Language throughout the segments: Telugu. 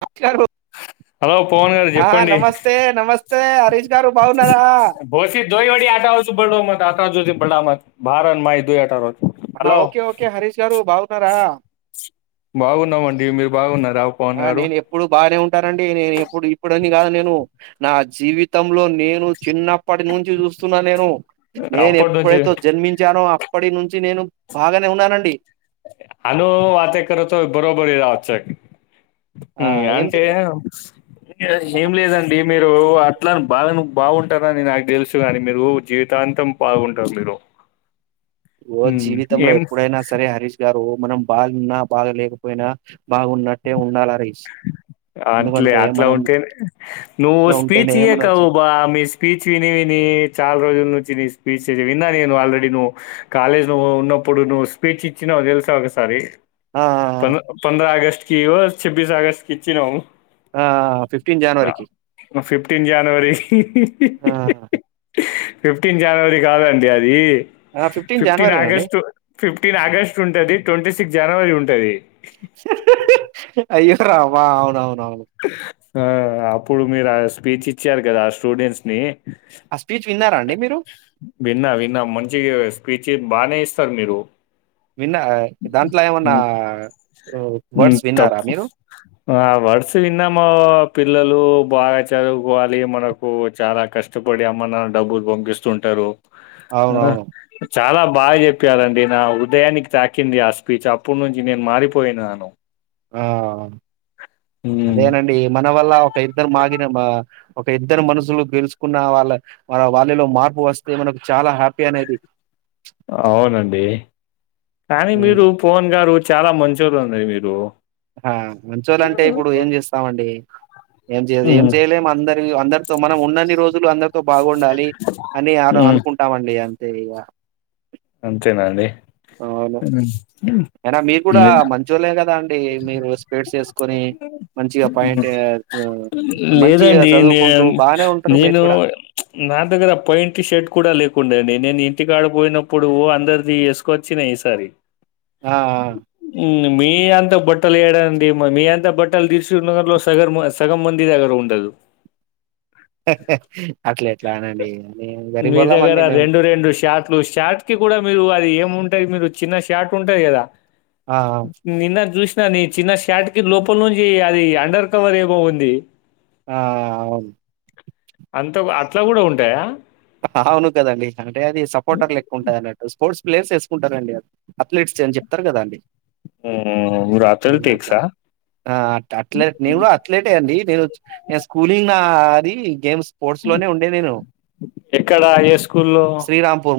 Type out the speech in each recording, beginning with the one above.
[unintelligible] ఆ నమస్తే నమస్తే హరీష్ గారు బావున్నారా [unintelligible] హా హలో ఓకే ఓకే హరీష్ గారు బావున్నారా బావున్నామండి మీరు బావున్నా ఆ నేను ఎప్పుడూ బానే ఉంటానండి నేనెప్పుడూ ఇప్పుడని కాదు నేను నా జీవితం లో నేను చిన్నప్పటి నుంచి జూస్తున్నా నేను నేను అప్పటి నుంచి ఎప్పుడైతో జన్మించానో అ ప్పటి నుంచి నేను బాగానే ఉన్నానండి ఆను వాతే కతో బరోబరి రా చ్చెక్ ఆ ఊ అంటే ఏంది ఏం లేదండి మీరు అట్లన్ బాగా ను బాగుంటారని నాకు తెలుసు కాని మీరు జీవితాంతం బావుంటారు మీరు ఓ ఉమ్, జీవితంలో ఏం ఎప్పుడైనా సరే హరీష్ గారు మనం బాగున్నా బాగా లేకపోయినా బాగున్నట్టే ఉండాలా హరీష్ అట్లే ఎందుకంటే అట్లా మనం ఉంటే నువ్వు ఇట్లా స్పీచ్ ఉంటేనే మన ఇయ్యకు జీ అబ్బా నీ స్పీచ్ విని విని చాల రోజు నుంచి ఇది స్పీచ్ ఇది విన్నా నేను ఆల్రెడీ నువ్వు కాలేజ్ లో ఉన్నప్పుడు నువ్వు స్పీచ్ ఇచ్చినవ్ దెలుసా ఒకసారి ఆ ఆ పం పంద్రా ఆగస్ట్కివో చెబ్బీస్ ఆగస్ట్కి ఇచ్చినవ్ ఆ ఫిఫ్టీన్ జనవరికి ఫిఫ్టీన్ జనవరి ఆ! ఫిఫ్టీన్ జనవరి కాదండి అది ఆ! ఫిఫ్టీన్ జనవరేనండి. ఆగస్టు ఫిఫ్టీన్ ఆగస్ట్ ఉంటది ట్వంటీ సిక్స్ జనవరి ఉంటది అయ్యో రామా అవునవునవును ఆ అప్పుడు మీరు ఆ స్పీచ్ ఇచ్చారు గదా ఆ స్టూడెంట్స్ ని ఆ స్పీచ్ విన్నారా అండి మీరు? విన్నా విన్నా మంచి స్పీచ్ బానే ఇస్తరు మీరు విన్నా దాంట్లో ఏమన్నా హ్మ్ హ్మ్ వర్డ్స్ విన్నారా తప్పు మీరు ఆ వర్డ్స్ విన్నాము పిల్లలు బాగా చదువుకోవాలి మనకు చాలా కష్టపడి అమ్మనాన్న డబ్బులు పంపిస్తుంటారు ఆ అవునవును చాలా బాగా చెప్పారండి నా హృదయానికి తాకింది ఆ స్పీచ్ అప్పటి నుంచి నేను మారిపోయినాను ఆ! హ్మ్ అదేనండి మన వల్ల ఒక ఇద్దరు మారిన ఒక ఇద్దరు మనుషులు గెలుచుకున్న వాళ్ళ వా వాళ్ళలో మార్పు వస్తే మనకు చాలా హ్యాపీ అనేది అవునండి కానీ హ్మ్. మీరు పవన్ గారు వ చాలా మంచోరండి మీరు ఆ మంచోళ్ళంటే ఇప్పుడు ఏం జేస్తామండి ఏం చేయదు ఏం హ్మ్ చేయలేం అందరి అందరితో మనం ఉన్నన్ని రోజులు అందరు తో బాగుండాలి అని హ్మ్ అనుకుంటామండి అంతే ఇగా అంతేనా అండి అయినా మీకు గూడా హ్మ్. మంచోళ్లే గదా అండి మీరు స్పేడ్స్ యేసుకొని మంచిగా పాయింట్ మంచిగా లేదండి నే చదువుకుంటూ బానే ఉంటరు మీరు నేను గూడా నా దగ్గర పైయింటి షర్ట్ కూడా లేకుండే అండి నేను ఇంటికాడ పోయినప్పుడు అందరిది యేసుకొచ్చిన ఈసారి ఆఆ మీ అంతా బట్టలు యెడండి మీ అంతా బట్టలు దిల్ సుఖ్ నగర్ లో సగం సగం మంది దగ్గర ఉంది ఉండదు అట్లా ఎట్లా అనండి మేము గరీబోళమండి మేము ట్లు షాట్ కి గూడా మీరు అది ఏంముంటది మీరు చిన్న షాట్ ఉంటది గదా ఆ నిన్న జూస్ సిన చిన్న షాట్ కి లోపల నుంచి అది అండర్ కవర్ ఏమో ఉంది ఆ అవును అంత అట్లా గూడా ఉంటయా అవును కదండి అంటే అది సపోర్టర్ లెక్క ఉంట దన్నట్టు స్పోర్ట్స్ ప్లేయర్స్ యెసుకుంటారండి అథ్లీట్స్ అని జెప్తరు గదా అండి రాత్రల్ అట్లా టేక్సా అట్లట్ నేను గూడా అథ్లటే అండి నేను నే స్కూలింగ్ నా అది గేమ్స్ స్పోర్ట్స్ లోనే ఉండే నేను ఎక్కడ ఏ స్కూల్లో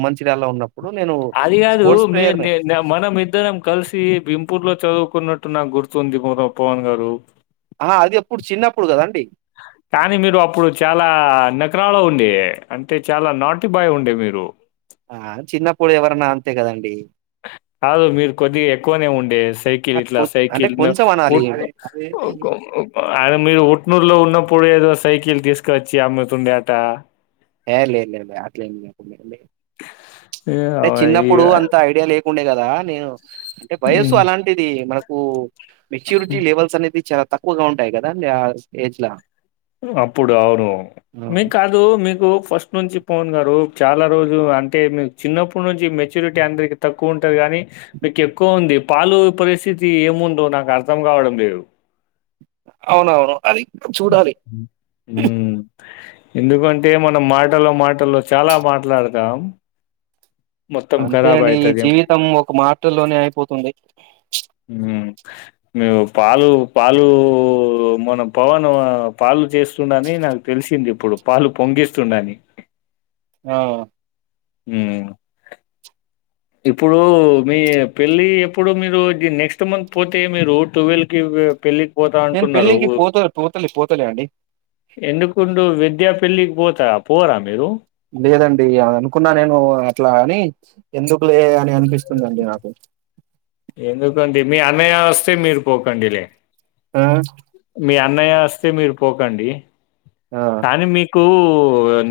మంచిరాలా ఉన్నప్పుడు నేను అది గాదు స్పోర్ట్స్ మీ ప్లేయర్‌నే. మనం ఇద్దరం కలిసి బింపూర్ లో చదువు కున్నట్టు నాకు గుర్తుంది మొహం పవన్ గారు ఆ అది ఎప్పుడు చిన్నప్పుడు కదండి కానీ మీరు అప్పుడు చాలా నకరాలో ఉండే అంటే చాలా నాటి బాయ ఉండే మీరు ఆ చిన్నప్పుడు ఎవరన్నా అంతే కదండి కాదు మీరు కొద్దిగా ఎక్కువనే ఉండే సైకిల్ ఆ! ఇట్లా కొ అంటే సైకిల్ ను కొంచెం అనాలి. అ మీరు ఉట్నూరులో ఉన్నప్పుడు ఏదో సైకిల్ తీసుకువచ్చి అమ్ముతుండే అట ఏ లేదు లే లే అట్లేం ఏ అంటే అవ చిన్నప్పుడు అంత ఐడియా లే ఉండే కదా నేను అంటే వయస్సు ఈ అలాంటిది మనకు మెచ్యూరిటీ లెవెల్స్ అనేది చాలా తక్కువగా ఉంటాయి కదా ఏజ్ అప్పుడు అవును మీకు కాదు మీకు ఫస్ట్ నుంచి పవన్ గారు చాలా రోజు అంటే మీ చిన్నప్పటి నుంచి మెచ్యూరిటీ అందరికి తక్కువ ఉంటది గానీ కానీ మీకు ఎక్కువ ఉంది పాలు పరిస్థితి ఏముందో నాకు అర్థం గావడం లేదు అవునవును అది చూడాలి. హ్మ్ ఎందుకంటే మనం మాటలు మాటల్లో చాలా మాట్లాడతాం మొత్తం అంతే ఖరాబ్ అండి ఈ అయితది. జీవితం ఒక మాటలోనే అయిపోతుంది మేము పాలు పాలు మనం పవన్ పాలు చేస్తుండ అని నాకు తెలిసింది ఇప్పుడు పాలు పొంగిస్తుండని ఆ హ్మ్ ఇప్పుడు మీ పెళ్ళి ఎప్పుడు మీరు నెక్స్ట్ మంత్ పోతే మీరు ట్వెల్వ్ కి పెళ్లి పోతా నేను అంటున్నారు పెళ్ళికి పోత పోతలే పోతలే అండి ఎందుకుండు విద్యా పెల్లి పోతారా పోరా మీరు లేదండి అ అనుకున్నా నేను అట్లా అని ఎందుకు లే అని అనిపిస్తుందిండి నాకు ఎందుకండి మీ అన్నయ్య వస్తే మీరు పోకండి లే ఆ మీ అన్నయ్య వస్తే మీరు పోకండి ఆ కానీ మీకు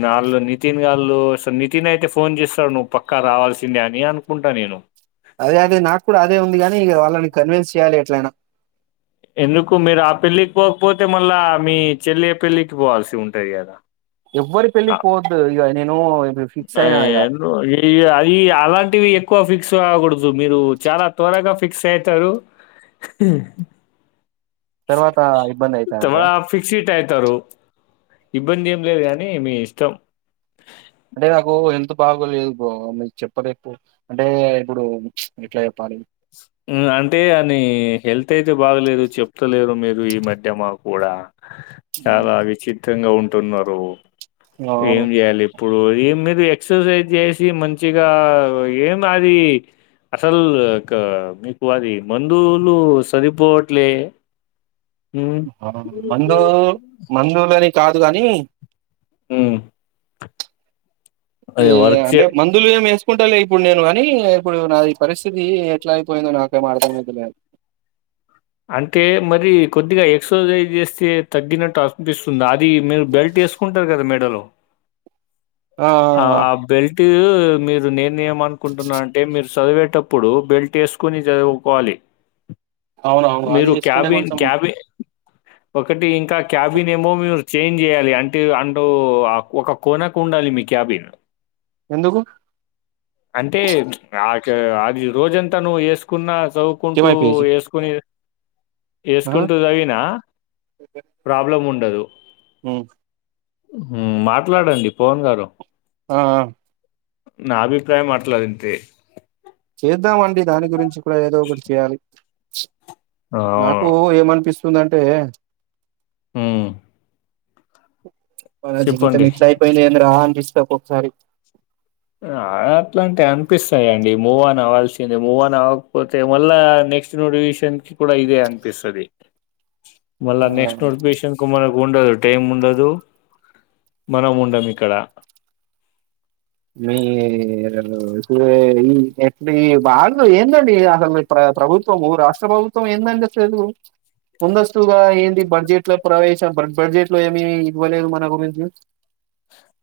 నాళ్ళు నితిన్ గళ్ళు అసలు నితిన్ అయితే ఫోన్ చేస్తాడు నువ్వు పక్కా రావాల్సిందే అని అనుకుంటా నేను అదే అదే నాకు కూడా అదే ఉంది కాగానీ ఇక వాళ్ళని కన్విన్స్ చేయ్యాలి ఎట్లనా ఎందుకు మీరు ఆ పెళ్లికి పోకపోతే మళ్ళా మీ చెల్లి పెళ్ళికి పోవాల్సి ఉంటది కదా ఎవవరి పెళ్ళికి పోద్దుఇగ నేను ఇప్పుడు ఫిక్స్ అ అయినా ఇక అది అలాంటివి ఎక్కువ ఫిక్స్ కావకూడదు మీరు చాలా త్వరగా ఫిక్స్ అవుతారు తర్వాత ఇబ్బంది తామర అయితాదంటారా ఫిక్సిట్ అయితరు ఇబ్బంది ఏం లేదు కానీ మీ ఇష్టం అంటే నాకు హెల్ బాగోలేదు బ మీరు చెప్పదప్పు అంటే ఇప్పుడు ఎట్లా చెప్పాలి అంటే అని హెల్త్ అయితే బాగలేదు చెప్తలేరు మీరు ఈ మధ్య మా కూడా చాలా విచిత్రంగా ఉంటున్నారు ఏం అవును చేయాలి ఇప్పుడు ఏ మీరు ఎక్సర్సైజ్ చేసి మంచిగా ఏం అది అసలు ఇ మీకు అది మందువులు సరిపోవట్లే హ్మ్. మందు మందులని కాదు కాగాని ఆ ఏ అంటే చే మందులు ఏం వేసుకుంటా లే ఇప్పుడు నేను కానీ ఇప్పుడు నాది పరిస్థితి ఎట్లా అయిపోయిందో నాకేమ అర్థమది లేదు అంటే మరి కొద్దిగా ఎక్సర్సైజ్ చేస్తే తగ్గినట్టు అనిపిస్తుంది అది మీరు బెల్ట్ వేసుకుంటారు కదా మేడలో ఆ! ఆ బెల్ట్ మీరు నేనే ఏమనుకుంటున్నా అంటే మీరు చదివేటప్పుడు బెల్ట్ వేసుకొని చదువుకోవాలి అవునవును. అది మీరు చేసుకుంటే క్యాబిన్ కొంచెం క్యాబిన్ ఒకటి ఇంకా క్యాబిన్ ఏమో మీరు చేంజ్ చేయాలి అంటే అంటూ ఒక కొనకు ఉండాలి మీ క్యాబిన్ ఎందుకు? అంటే ఆ అది రోజంతా నువ్వు వేసుకున్న చదువుకుంటూ ఏమైపోయేది? వేసుకుని ఆ! వేసుకుంటూ చదివినా ప్రాబ్లం ఉండదు హ్మ్. మాట్లాడండి పవన్ గారు ఆ నా అభిప్రాయం మాట్లాదుంతే చేద్దాము అండి దాని గురించి కూడా ఏదో ఒకటి చేయాలి అవును నాకు ఏమనిపిస్తుందింటే హ్మ్ మన జీవితం ఇట్లా అయిపోయింది ఏందీ రా అనిపిస్తది ఒక్కకా సారీ ఆ అట్లా అంటే అనిపిస్తాయిండి మూవ్ ఆన్ అవవాల్సిందే మూవ్ ఆన్ అవ్వకపోతే మళ్ళ నెక్స్ట్ నోటివషన్ కి కూడా ఇదే అనిపిస్తుది మళ్ ఆ! నెక్స్ట్ నోటిఫికేషన్ కు మళ్ళ గు టైం ఉండదు మనం ఉండం ఇక్కడ మీ అ ఈ ఎట్ బాగు ఏందండి అసలు ప్ర ప్రభుత్వము రాష్ట్ర ప్రభుత్వం ఎందండి అసలు ముందస్తుగా ఏంటి బడ్జెట్ లో ప్రవేశ బడ్జెట్ లో ఏమి ఇవ్వలేదు మన గురించి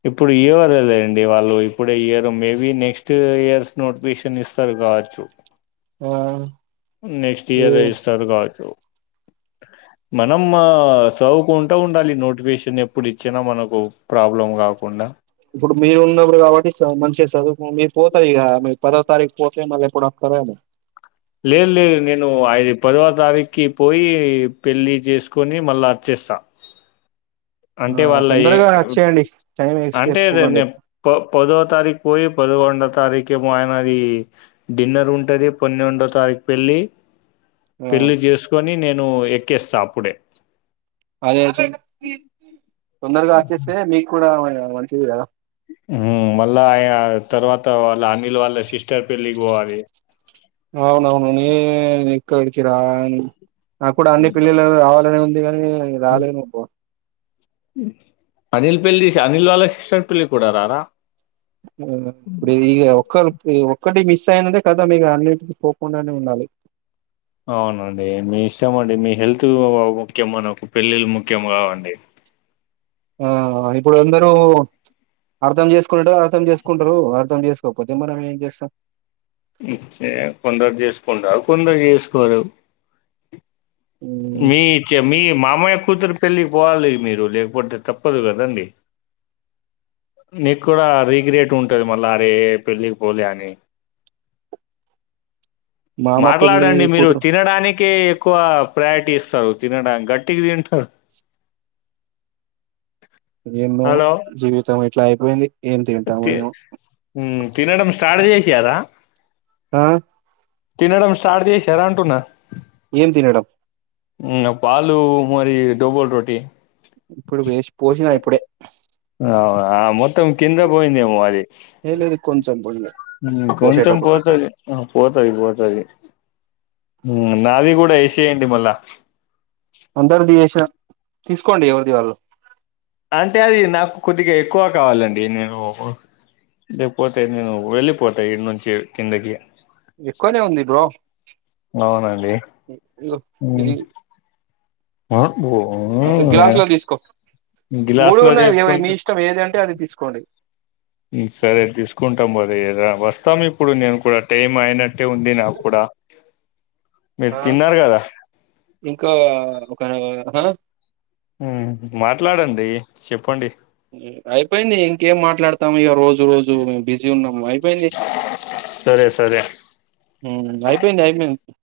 ఇప్పుడు ఇవర్దండి వాళ్ళు ఇప్పుడే year maybe next years notification ఇస్తారు కావచ్చు ఆ నెక్స్ట్ ఇయర్ ఈ- ఇస్తారు కావచ్చు మనం సదువుకుంటా ఉండాలి నోటిఫికేషన్ ఎప్పుడు ఇచ్చినా మనకు ప్రాబ్లం కా కుండా మీరూ పోతారు ఇగ మీరు పదో తారీకు పోతే మల్లా ఎప్పుడూ వస్తారో ఏమో లేదు లేదు నేను ఐదు పదో తారీఖకి పోయి పెళ్లి చేసుకొని మళ్ళీ వచ్చే ఆ ఆ అంటే వాళ్ళ ఏ తొందరగా వచ్చేయండి టైం వేస్ట్ అంటే చేసుకోకండి నే ఎక్కువ పదో తారీఖు పోయి పదకొండ రండో తారీఖే ఆయనది డిన్నర్ ఉంటది పన్నెండో తారీఖు పెళ్ళి ఆ పెళ్లి చేసుకొని నేను ఎక్కేస్తా అప్పుడే అదే తొందరగా వచ్చేస్తే మీకు కూడా మంచిది కదా మళ్ళా ఆ తర్వాత వాళ్ళ అనిల్ వాళ్ళ సిస్టర్ పెళ్ళికి పోవాలి అవునవును నే ఇక్కడికి రా నాకు కూడా అన్ని పెళ్ళిలకి రావాలని ఉంది కానీ రాలేను అబ్బ అనిల్ పెళ్ల్లి అనిల్ వాళ్ళ సిస్టర్ పెళ్ళి కూడా రారా ఇప్పు ఈ ఒక్కల్పు ఒక్కటి మిస్ అయినంటే ఖాతం ఇక అన్నింటికి పోకుండానే ఉండాలి అవునండి మీ ఇష్టం అండి మీ హెల్త్ ముఖ్యమా నాకు పెళ్ళిళ్ళ ముఖ్యం కావండి ఆ ఇప్పుడు అందరూ అర్థం చేసుకుంట అర్థం చేసుకుంటారు అర్థం చేసుకోకపోతే మనం ఏం చేస్తాం కొందరు చేసుకోంటారు కొందరు చేసుకోరు హ్మ్ మీ మీ మామయ్య కూతురు పెళ్ళికి పోవాలి మీరు లేకపోతే తప్పదు కదండి నీకు కూడా రీగ్రేట్ ఉంటది మళ్ళ అరే పెళ్ళికి పోలే అని మామ పెళ్లి మాట్లాడండి మీరు కూతురు తినడానికె ఎక్కువ ప్రయారిటీ ఇస్తావ్ తినడాని గట్టిగా తింటర్ ఏందో జీవితం ఇట్ల అయిపోయింది ఏం తింటామో ఓకె ఏమో హ్మ్ తినడం స్టార్ట్ చేసిరా ఆ తినడం స్టార్ట్ చేసార అంటున్నా ఏం తినడం ఇంగ పాలు మరి డుబోల్ రోటీ ఇప్పుడు వేసి పోసినా ఇప్పుడే అవునా మొత్తం కింద పోయిందేమో అది ఏ లేదు కొంచెం పోయిన హ్మ్ కొంచెం పోసేటప్పుడు పోతది అ పోతది పోతది హ్మ్ నాది కూడా యేసేయండి మళ్ళ అందరిది ఏసా తీసుకోండి ఎవరిది వాళ్ళు అంటే అది నాకు కొద్దిగా ఎక్కువ కావాలండి నేను లేపోతే నేను వెళ్ళిపోతా ఇడనుంచి కిందకి ఎక్కువనే ఉంది బ్రో అవునండి ఇగో హ్మ్ ఇది ఆఓ గ్లాసులో తీసుకో మూడు ఉన్నాయి మీ ఇష్టం ఏది అంటే అది తీసుకోండి సరే తీసుకుంటాం మరి వస్తాము ఇప్పుడు నేను కూడా టైమ్ అయినట్ అంటే ఉంది నా కూడా మీరు ఆ తిన్నారు కదా ఇంకా ఒక ఆ హ్మ్ మాట్లాడండి చెప్పండి అయిపోయింది ఇంకేం మాట్లాడతాం ఇగ రోజు రోజు బి జీ ఉన్నాము అయిపోయింది సరే సరే హ్మ్ అయిపోయింది అయిపోయిం